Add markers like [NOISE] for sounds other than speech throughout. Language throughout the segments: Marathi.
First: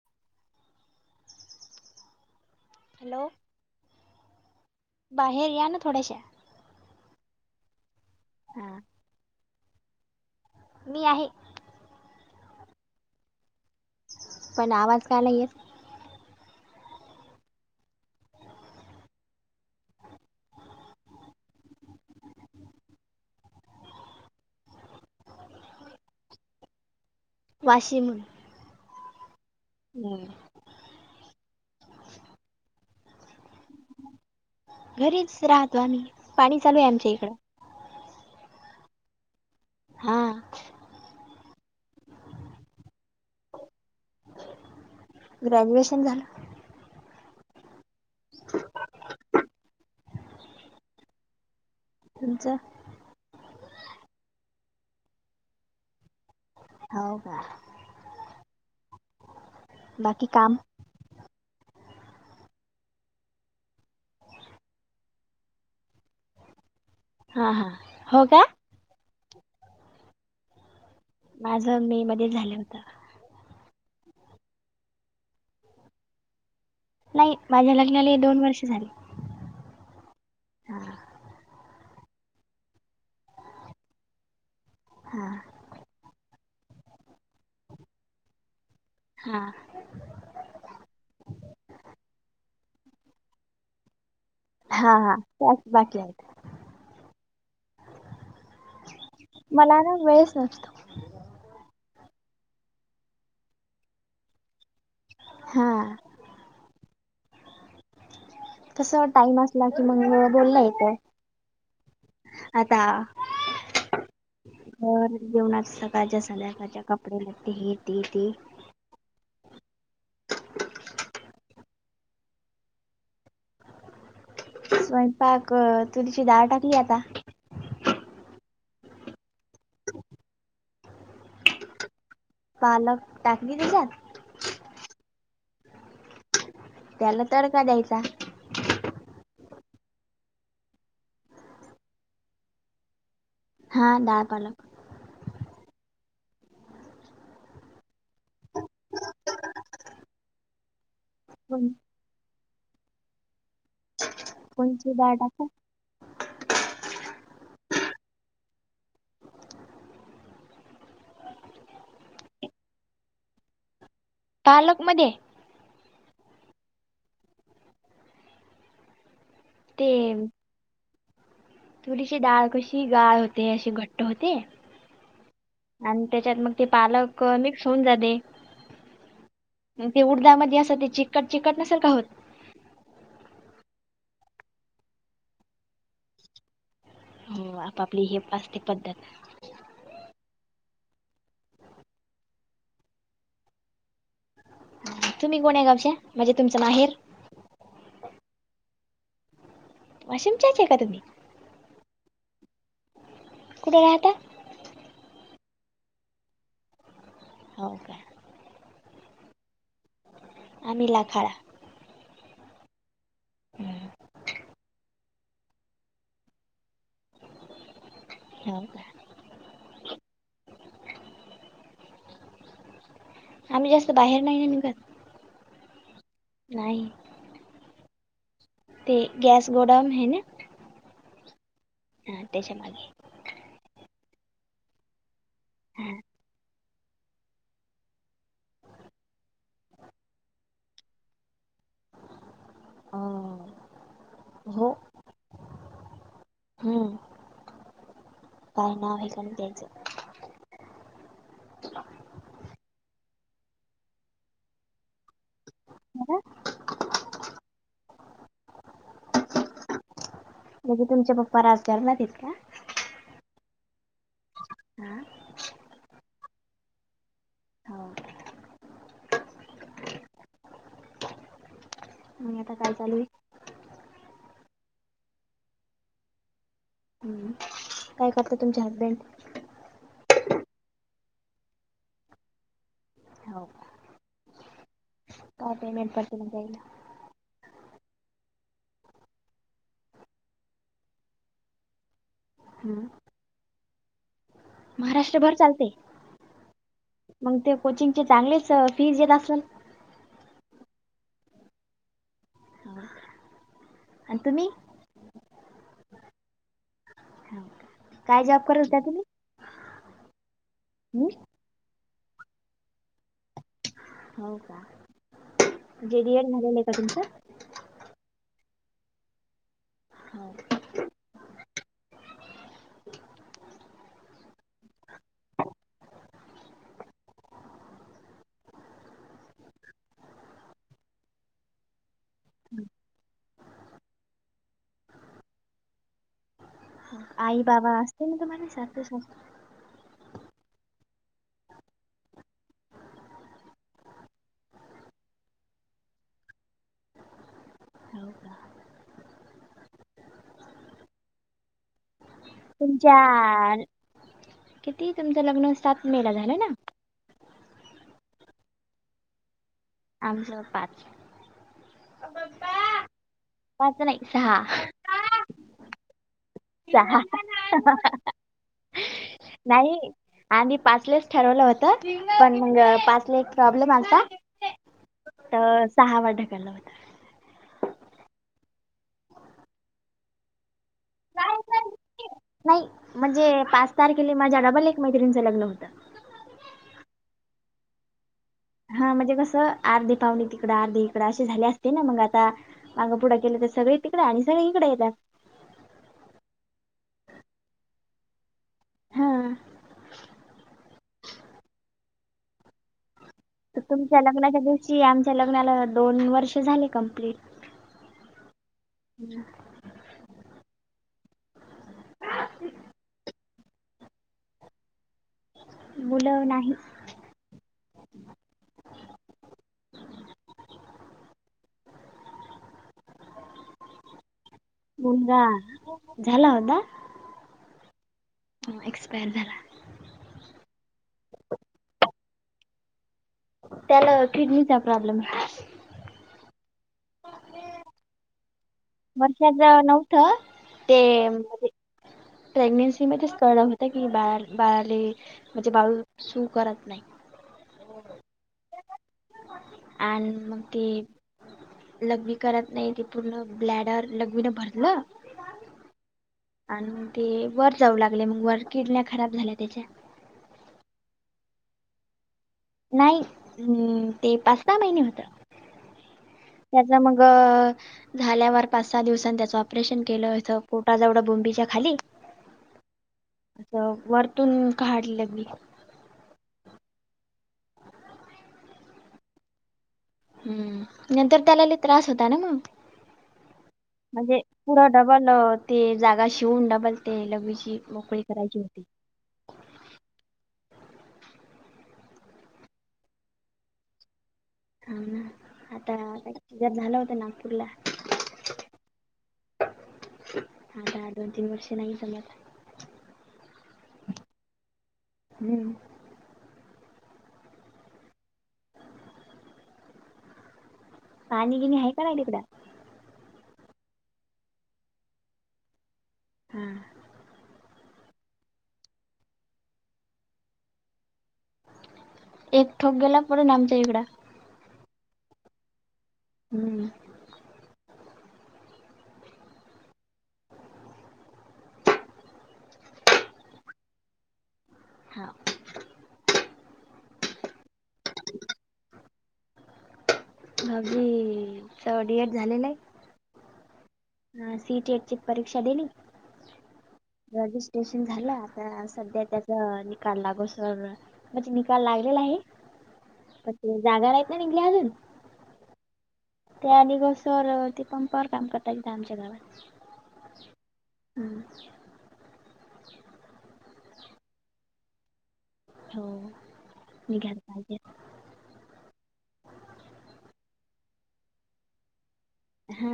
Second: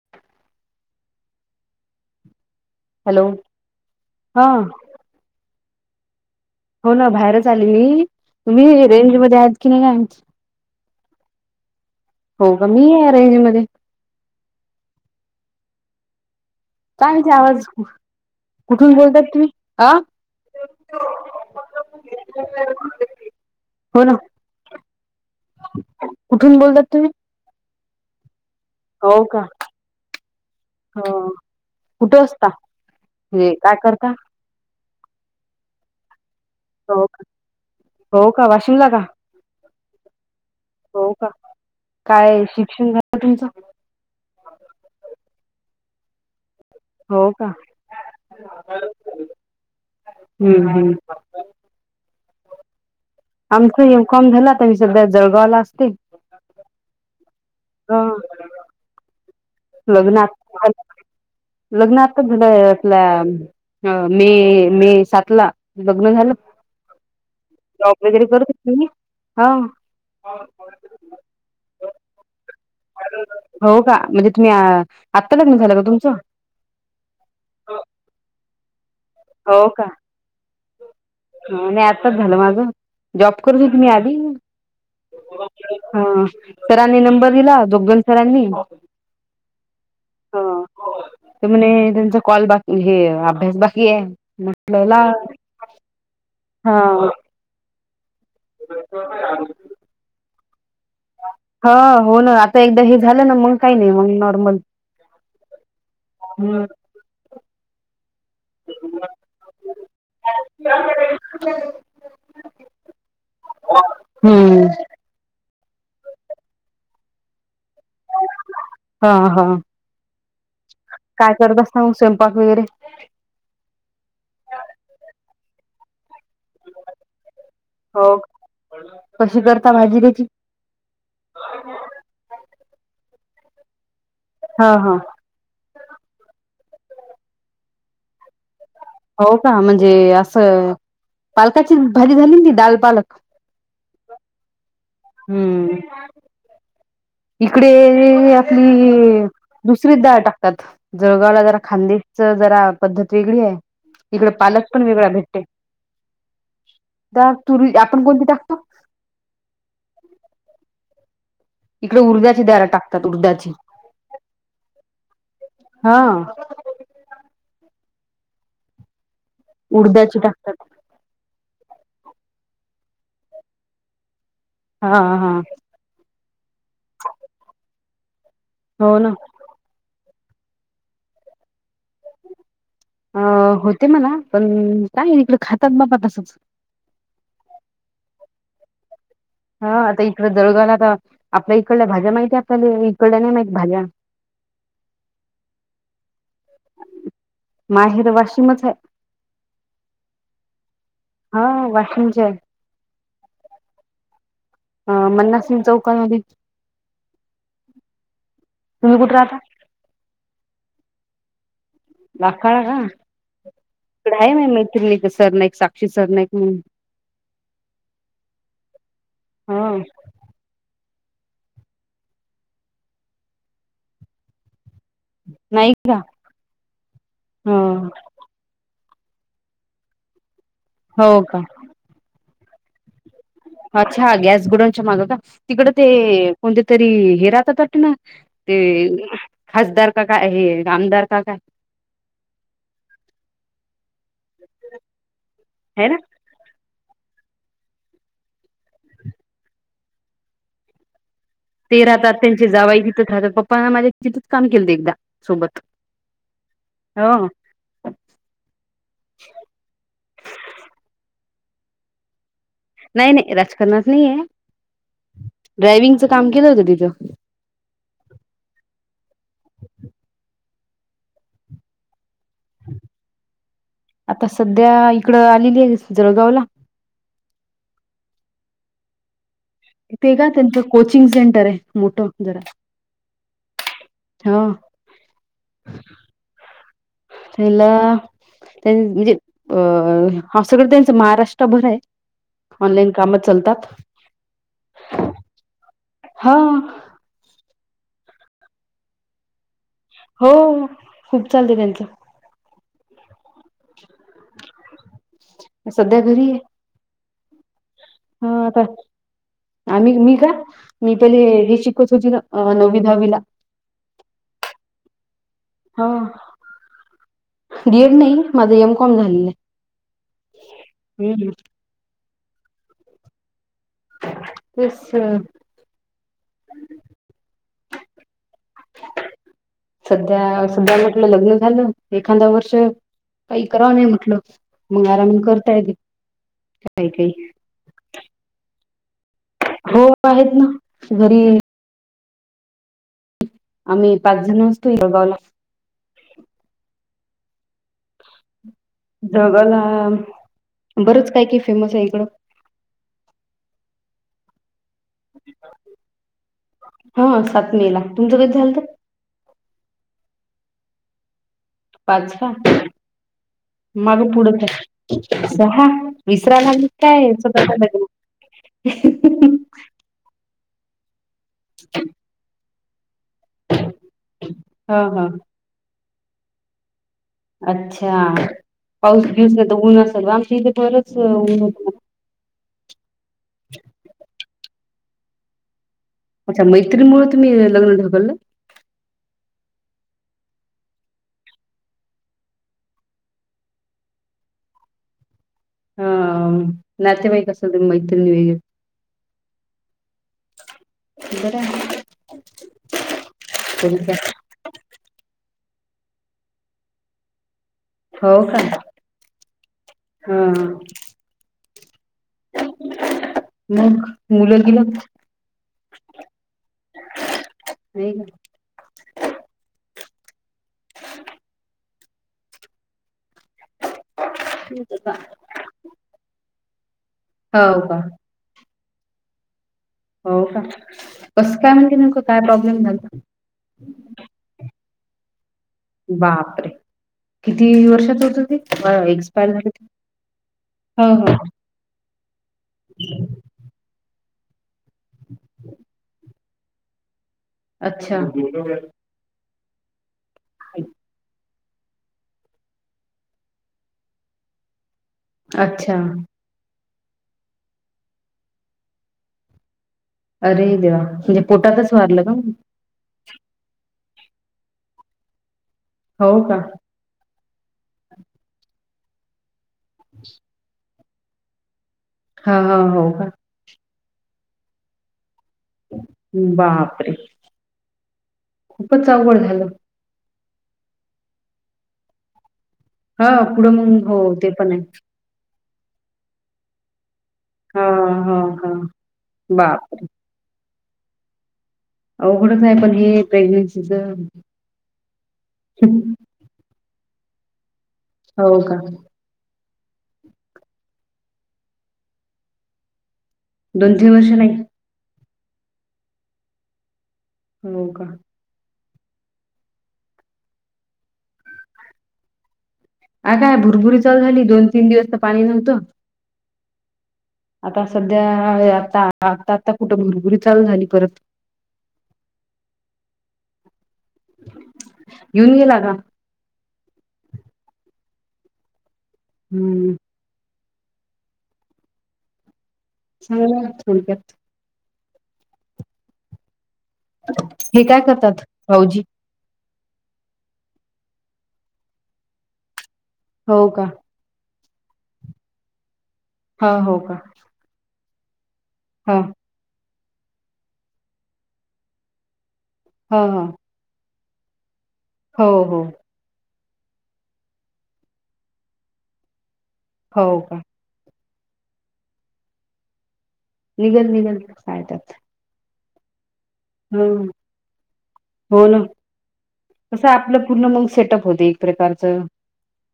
[INAUDIBLE] हॅलो हा बाहेर या ना थोड्याश्या हो ना बाहेरच आली मि हा तुम्ही रेंज मध्ये आहेत की नाही काय माहित मी आहे हो ग मी आहे रेंज मध्ये पण आवाज का नाही येत काय ते आवाज कुठून बोलतात तुम्ही आ हो ना कुठून बोलतात तुम्ही वाशी मधुन हो कां हं कुठे असतां हेे कायं करतां घरीचं राहतो आम्हीं पाणी चालूं आहे हो आमच्यां का इकडं हो कां वाशीम लां कां हां, हो कां कायं शिक्षणं झालं त्यांचं ग्रॅज्युएशनं झालं हो कां हम्मं हम्मं तुमचं आमचं एमकॉम झालं तरू संध्या जळगांवला असतेय. होव कां हां बाकी काम लग्नांत लग्नांत यावर्षी झालंय आपल्यां हं मे मे सात लां लग्नं झालं हा हा जॉब हो वगैरें का करतं असतीलं की हां माझं मे मध्यें झालं होतं. हो कां म्हणजे तुम्हींचं आत्तां लग्नं झालं कां तुमचं नाहीं माझ्यां लग्नांला दोन वर्ष झाली. हो कां हां हं नाहीं आताचं झालं माझं जॉब करूंनचं मी आली हा हां सरांनी नंबर दिलां दुग्गंल सरांनी हां हं ते म्हणे त्यांचा कॉल बांकी एक अभ्यांस बांकी आहे म्हटलं लावां त्यांचं बांकी आहेतं. हां उद्यां मलां नां वेळचं नसतो हं हो नां आतां एकदां हे झालं नां मंग कांहीं नाहीं मंग नॉर्मल हां हम्मं कसं टाईम असलां की मंग बोलला येतं हॅलो. आतां हम्म घरं जेवणांच सकाळच्यां संध्याकांळच्यां कांपू बोलते हे ते ते हं हं कायं करतं असतां मंग स्वयंपाक वगैरें स्वयंपाक तूरिची दांळ टांकली आतां हो कां कशी करतां भांजी त्यांची पालक टांकली तेच्यांत. हं हं त्यांला तडकां द्यांयचा. हो कां म्हणजे असं पालकांची भांजी झाली ती दांल पालक. हां डाळं पालक हम्मं इकडे आपली दुसरीचं डाळं टाकतांत जळगांवला जरां कोण खांदेश चं जरां पद्धतं वेगळी आहे इकडं पालक पणं कोणची वेगळां डाळ भेटते टाकू त्यां तं तुरीची आपणं कोणती टांकतो इकडे उळंदाची डाळं टांकतांत उळदाची पालक मंध्यें हां ते उडद्याची टाकतात. तुरीची डाळ कशी गाळ होते,, अशी घट्ट होते. हा हा. आणि त्याच्यात मग ते पालक मिक्स होऊन जाते. हो ना. ते उडदाामध्येध्ये असं ते चिकट, चिकट नसेल का होत. अ होते मला पण काय इकडं खातात बाबा तसंच. हो आपापली ही असते पद्धत. हा आता इकडं जळगावला तर आपल्या इकडू भाज्या माहिती आहे आपल्या इकडल्या नाही माहित भाज्या. तुम्ही कोण्या गावच्या म्हणजे तुमचं माहेर? माहेर वाशिमच आहे वाशिमच्याचे आहे का तुम्ही! हा वाशिमची आहे. कुठे राहता अ मन्नासिंग चौकामध्ये हो काय? तुम्ही कुठं राहता? आम्ही लाखाळा. लाखाळा का, इकडे आहे म मैत्रिणी एक सरनाईक साक्षी सरनाईक म्हणून. हो काय? हा. आम्ही जास्त बाहेर नाही ना निघत. नाही का? नाही हा हा. ते गॅस गोडाऊन आहे ना. हो का? हा त्याच्या मागे. अच्छा हा गॅस गोडाऊनच्या मागं का? तिकडं हा. ते कोणते? तरी हे राहतात वाटतं ना ते खासदार का काय हे आमदार का काय? आ हो. हे ना. हम् काय नाव हाय काय त्यांच. ते राहतात त्यांचे जावई तिथेच राहतात पप्पांना माझ्या तिथंच काम केलंत एकदा सोबत. ह ना. हां. म्हणजे तुमचे पप्पा राजकारणत आहेत का? नाही नाही राजकारणात नाहीये, हा ड्रायविंगच काम केलं होतं तिथं. हो. म आता काय चालूय? आता सध्या इकडं आलेली आहे जळगावला. हम्म. काय करता तुमचे हजबंड? ते का त्यांचं कोचिंग सेंटर आहे मोठं जरा. हो हा. काय पेमेंट पडते मग द्यायला? तयला त्यां म्हणजे अ हा सगळं त्यांचं महाराष्ट्रभर आहे. हम्म ऑनलाइन काम चालतात. महाराष्ट्रभर चालते हा मग ते कोचिंगचे चांगलेच फीज येत असल. हो खूप चालत त्यांचं. हा. आणि तुम्ही? सध्या घरी आहे. हो. काय हा जॉब करत आता, होता तुम्ही? आम्ही, मी का? मी हम्म पहिले हेची [UNINTELLIGIBLE] होती ना नववी दहावीला. हो का? म्हणजे डी एड झालेल आहे का तुमचं? डी एड नाही, माझं एम कॉम झालेलं आहे. हो. तेस [UNINTELLIGIBLE] सध्या, सध्या म्हटलं लग्न झालं, एखांदा वर्ष काही करावं नाही म्हटलं, मंग आराम करता येते काही [UNINTELLIGIBLE] आई बाबा असतील ना तुम्हाला, सासु-सासरे? हो आहेत ना, घरी आम्ही पाच जण असतो जळगावला. होव का? जळगावला बरंच काय काही फेमस आहे इकडं. तुमच्या, किती तुमचं लग्न सात मे ला झालं ना? हा सात मे ला, तुमचं कधी झालतं? आमचं पाच. पाच का? पाच नाही माग सहा पुढंच हाय. सहा, विसराय लागली सहा काय स्वतःच लग्न? नाही, आम्ही पाचलाच ठरवलं होतं, पण मग पाच ले एक प्रॉब्लेम आलता, हा हा तर सहा वर ढकललं होतं. अच्छा, पाऊस बिऊस नाही तर ऊन असल व, आमच्या इथे बरंच ऊन हो नाही, म्हणजे पाच तारखेला माझ्या डबल एक मैत्रिणीचं लग्न होतं. अच्छा, मैत्रीणमुळे तुम्ही लग्न ढकललं? हा म्हणजे कसं, अर्धे पावणे तिकडं अर्धे इकडं असे झाले असते ना, मग आता माग पुढं केलं तर सगळे तिकडे आणि सगळी इकडे येतात. हा, नातेवाई असेल मैत्रिण वगैरे. हा बरंय तुमच्या लग्नाच्या दिवशी आमच्या लग्नाला दोन वर्ष झाले कंप्लीट. हो का? हा. मग मुलं बिलं? मुलं नाही. नाही का? हम्म मुलगा झाला होता. हो का? मग एक्सपायर झाला. हो का? कसं काय म्हणजे नेमकं काय प्रॉब्लेम झाला? त्याला किडनीचा प्रॉब्लेम बापरे! किती वर्षाच होतं ते? एक्सपायर वर्षाच झाले ते नव्हतं, ते हो हो प्रेग्नेन्सी मध्येच कळलं होतं. त की बा बाळाले, म्हणजे बाळ सु करत नाही. अच्छा आणि मग ते, लघवी करत नाही ती पूर्ण ब्लॅडर लघवीनं भरलं अच्छा आणि म ते वर जाऊ लागले, मग वर किडण्या खराब झाल्या त्याच्या. अरे देवा! म्हणजे पोटातच वारलं का मग? नाही, म ते पाच सहा महिने होतं. हो का? त्याचं मग अ झाल्यावर पाच सहा दिवसांनी त्याचं ऑपरेशन केलं होतं खूप आज एवढा बेंबीच्या खाली हा, हा, हो का? असं वरतून काढलं मी बापरे. खूपच आवघड झाल. हम्म, नंतर त्याला लयी त्रास होता ना मग. हा पुढं मग हो म्हणजे ते पण आहे. पुढं डबल ते जागा शिवून डबलते लघवीची मोकळी करायची होती. बा.. अवघडंच आहे पण हे प्रेग्नेन्सीच. हाव न आता झाला होतं नागपूरला. हो, का? आता दोन, तीन वर्षे नाही जमत दोन, तीन वर्ष नाही हम्म. हो, का? पाणी, गिणी आहे का नाही तिकड? काय भुरभुरी, चालु झाली दोन, तीन दिवस तर पाणी नव्हत. हा, आ.. आता सध्या आता, आता, आता कुठं भुरभुरी चालू झाली परत. एक ठोक गेल्या परत आमच्याइकडं घेऊन गेला का? हम्म. हम्म. चांगल झाल थोडक्यात. हां, हे काय करतात? भाऊजी. भाऊजी न च डी, एड, झालेलं आहे. हो का? हा, सी, टी, एट ची परीक्षा दिली. हा, हो, का. रजिस्ट्रेशन झालं आता हा सध्या तर निकाल लागोस तर म्हणजे निकाल लागलेला आहे. हा, पण अ.. जागा नाहीत ना निघाल्या अजून हो, हो.. त्या आणि सर ते पंपावर काम करतात तिथ आमच्या गावात. हो का. हम्म. निघल, निघल काही त्यात. हो निघायला पाहिजे होना कस आपलं पूर्ण मग सेटअप होत एक प्रकारच. हा...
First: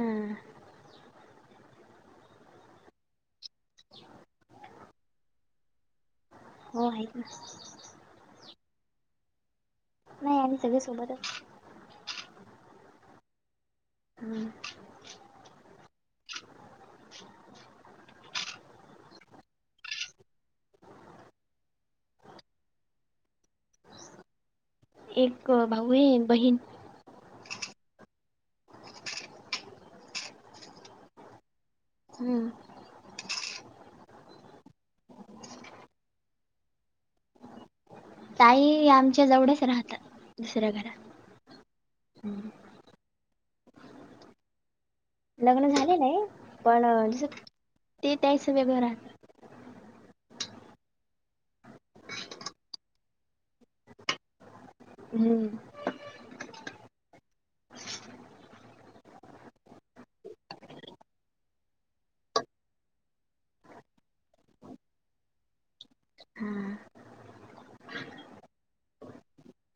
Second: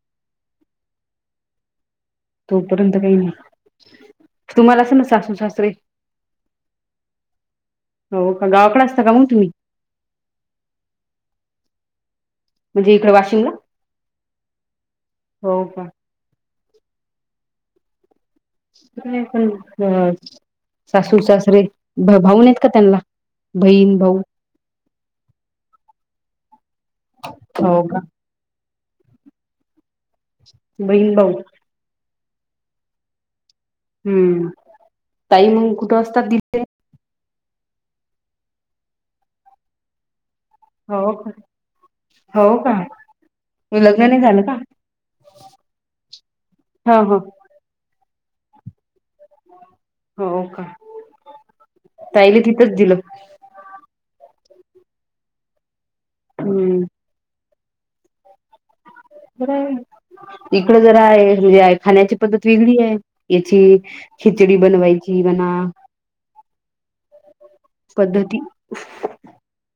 तोपर्यंत काही नाही. [UNINTELLIGIBLE] तुम्हाला असतील ना सासू, सासरे? हो आहेत ना. हो का गावाकडे असता का मग तुम्ही? नाही आणि सगळे सोबतच म्हणजे इकडे वाशिमला? हम्म. हो.... का? तस नाही पण सासू -सासरे भाऊ नाहीत का त्यांना बहीण भाऊ? एक भाऊ आहे ऐक बहीण हो..... का? बहीण -भाऊ हम्म हम्म ताई मग कुठं वाजता दिले. ताई आमच्या जवळच राहतात. दुसऱ्या घरात हो का हो का लग्न नाही झालं का? लग्न झालेल आहे ह पण ह ते त्यास वेगळ राहतात. हो का ताईला तिथच दिलं? हम्म हम्म [UNINTELLIGIBLE] इकड जरा आहे म्हणजे खाण्याची पद्धत वेगळी आहे याची खिचडी बनवायची बना हा पद्धती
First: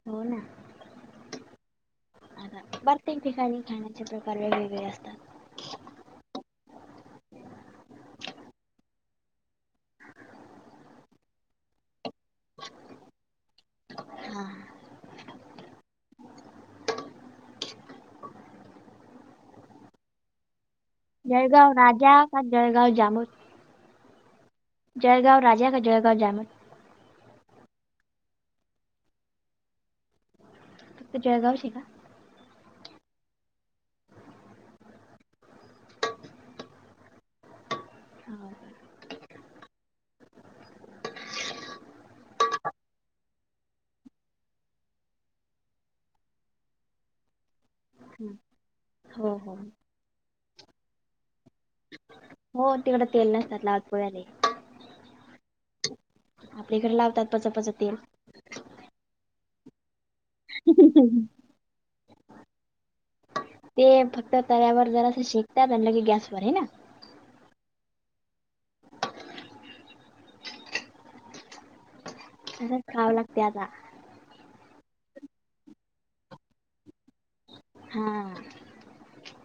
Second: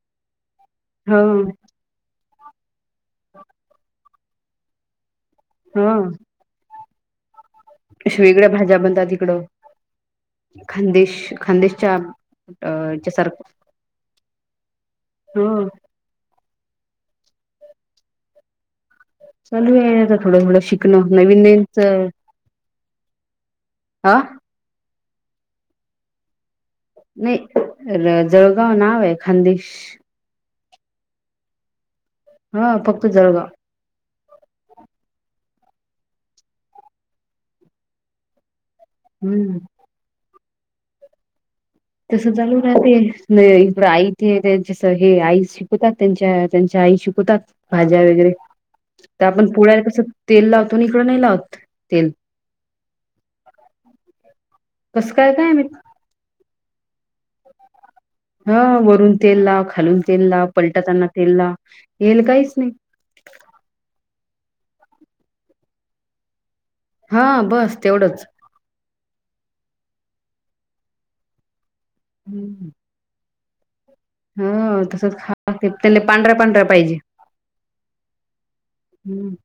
हो ना हो आता प्रत्येक ठिकाणी खाण्याचे प्रकार वेगवेगळे असतात. हा अशा वेगळ्या भाज्या बनतात इकडं. खानदेश खानदेशच्या सारख हा हो चालू आहे थोडंथोड शिक जळगाव राजा का जळगाव जाम हा जळगाव राजा का जळगाव जामन? नाही जळगाव नाव आहे खानदेश? जळगाव शी का? हा फक्त जळगाव. हम्म तस चालु राहते आईचे ते त्यांच्या हे आई शिकवतात त्यांच्यात. त्यांच्या आई शिकवतात भाज्या वगैरे? हो तर हो आपण हो पोळ्याला कसं तेल लावतो आणि इकडं नाही लावत? तेल हो तिकडं तेल नसतात लावत पोळ्याले. तसं काय काय माहित. आपले एकड लावतात पचपच तेल. हा वरून तेल लाव खालून तेल लाव पलटताना तेल लाव येल काहीच नाही. ते फक्त तव्यावर जरा असं शेकतात आणलं की गॅसवर आहे ना? हा बस तेवढंच. तसंच खावं लागते आता? हो तसच खाव तेले पांढऱ्या पांढऱ्या पाहिजे? हा [INAUDIBLE]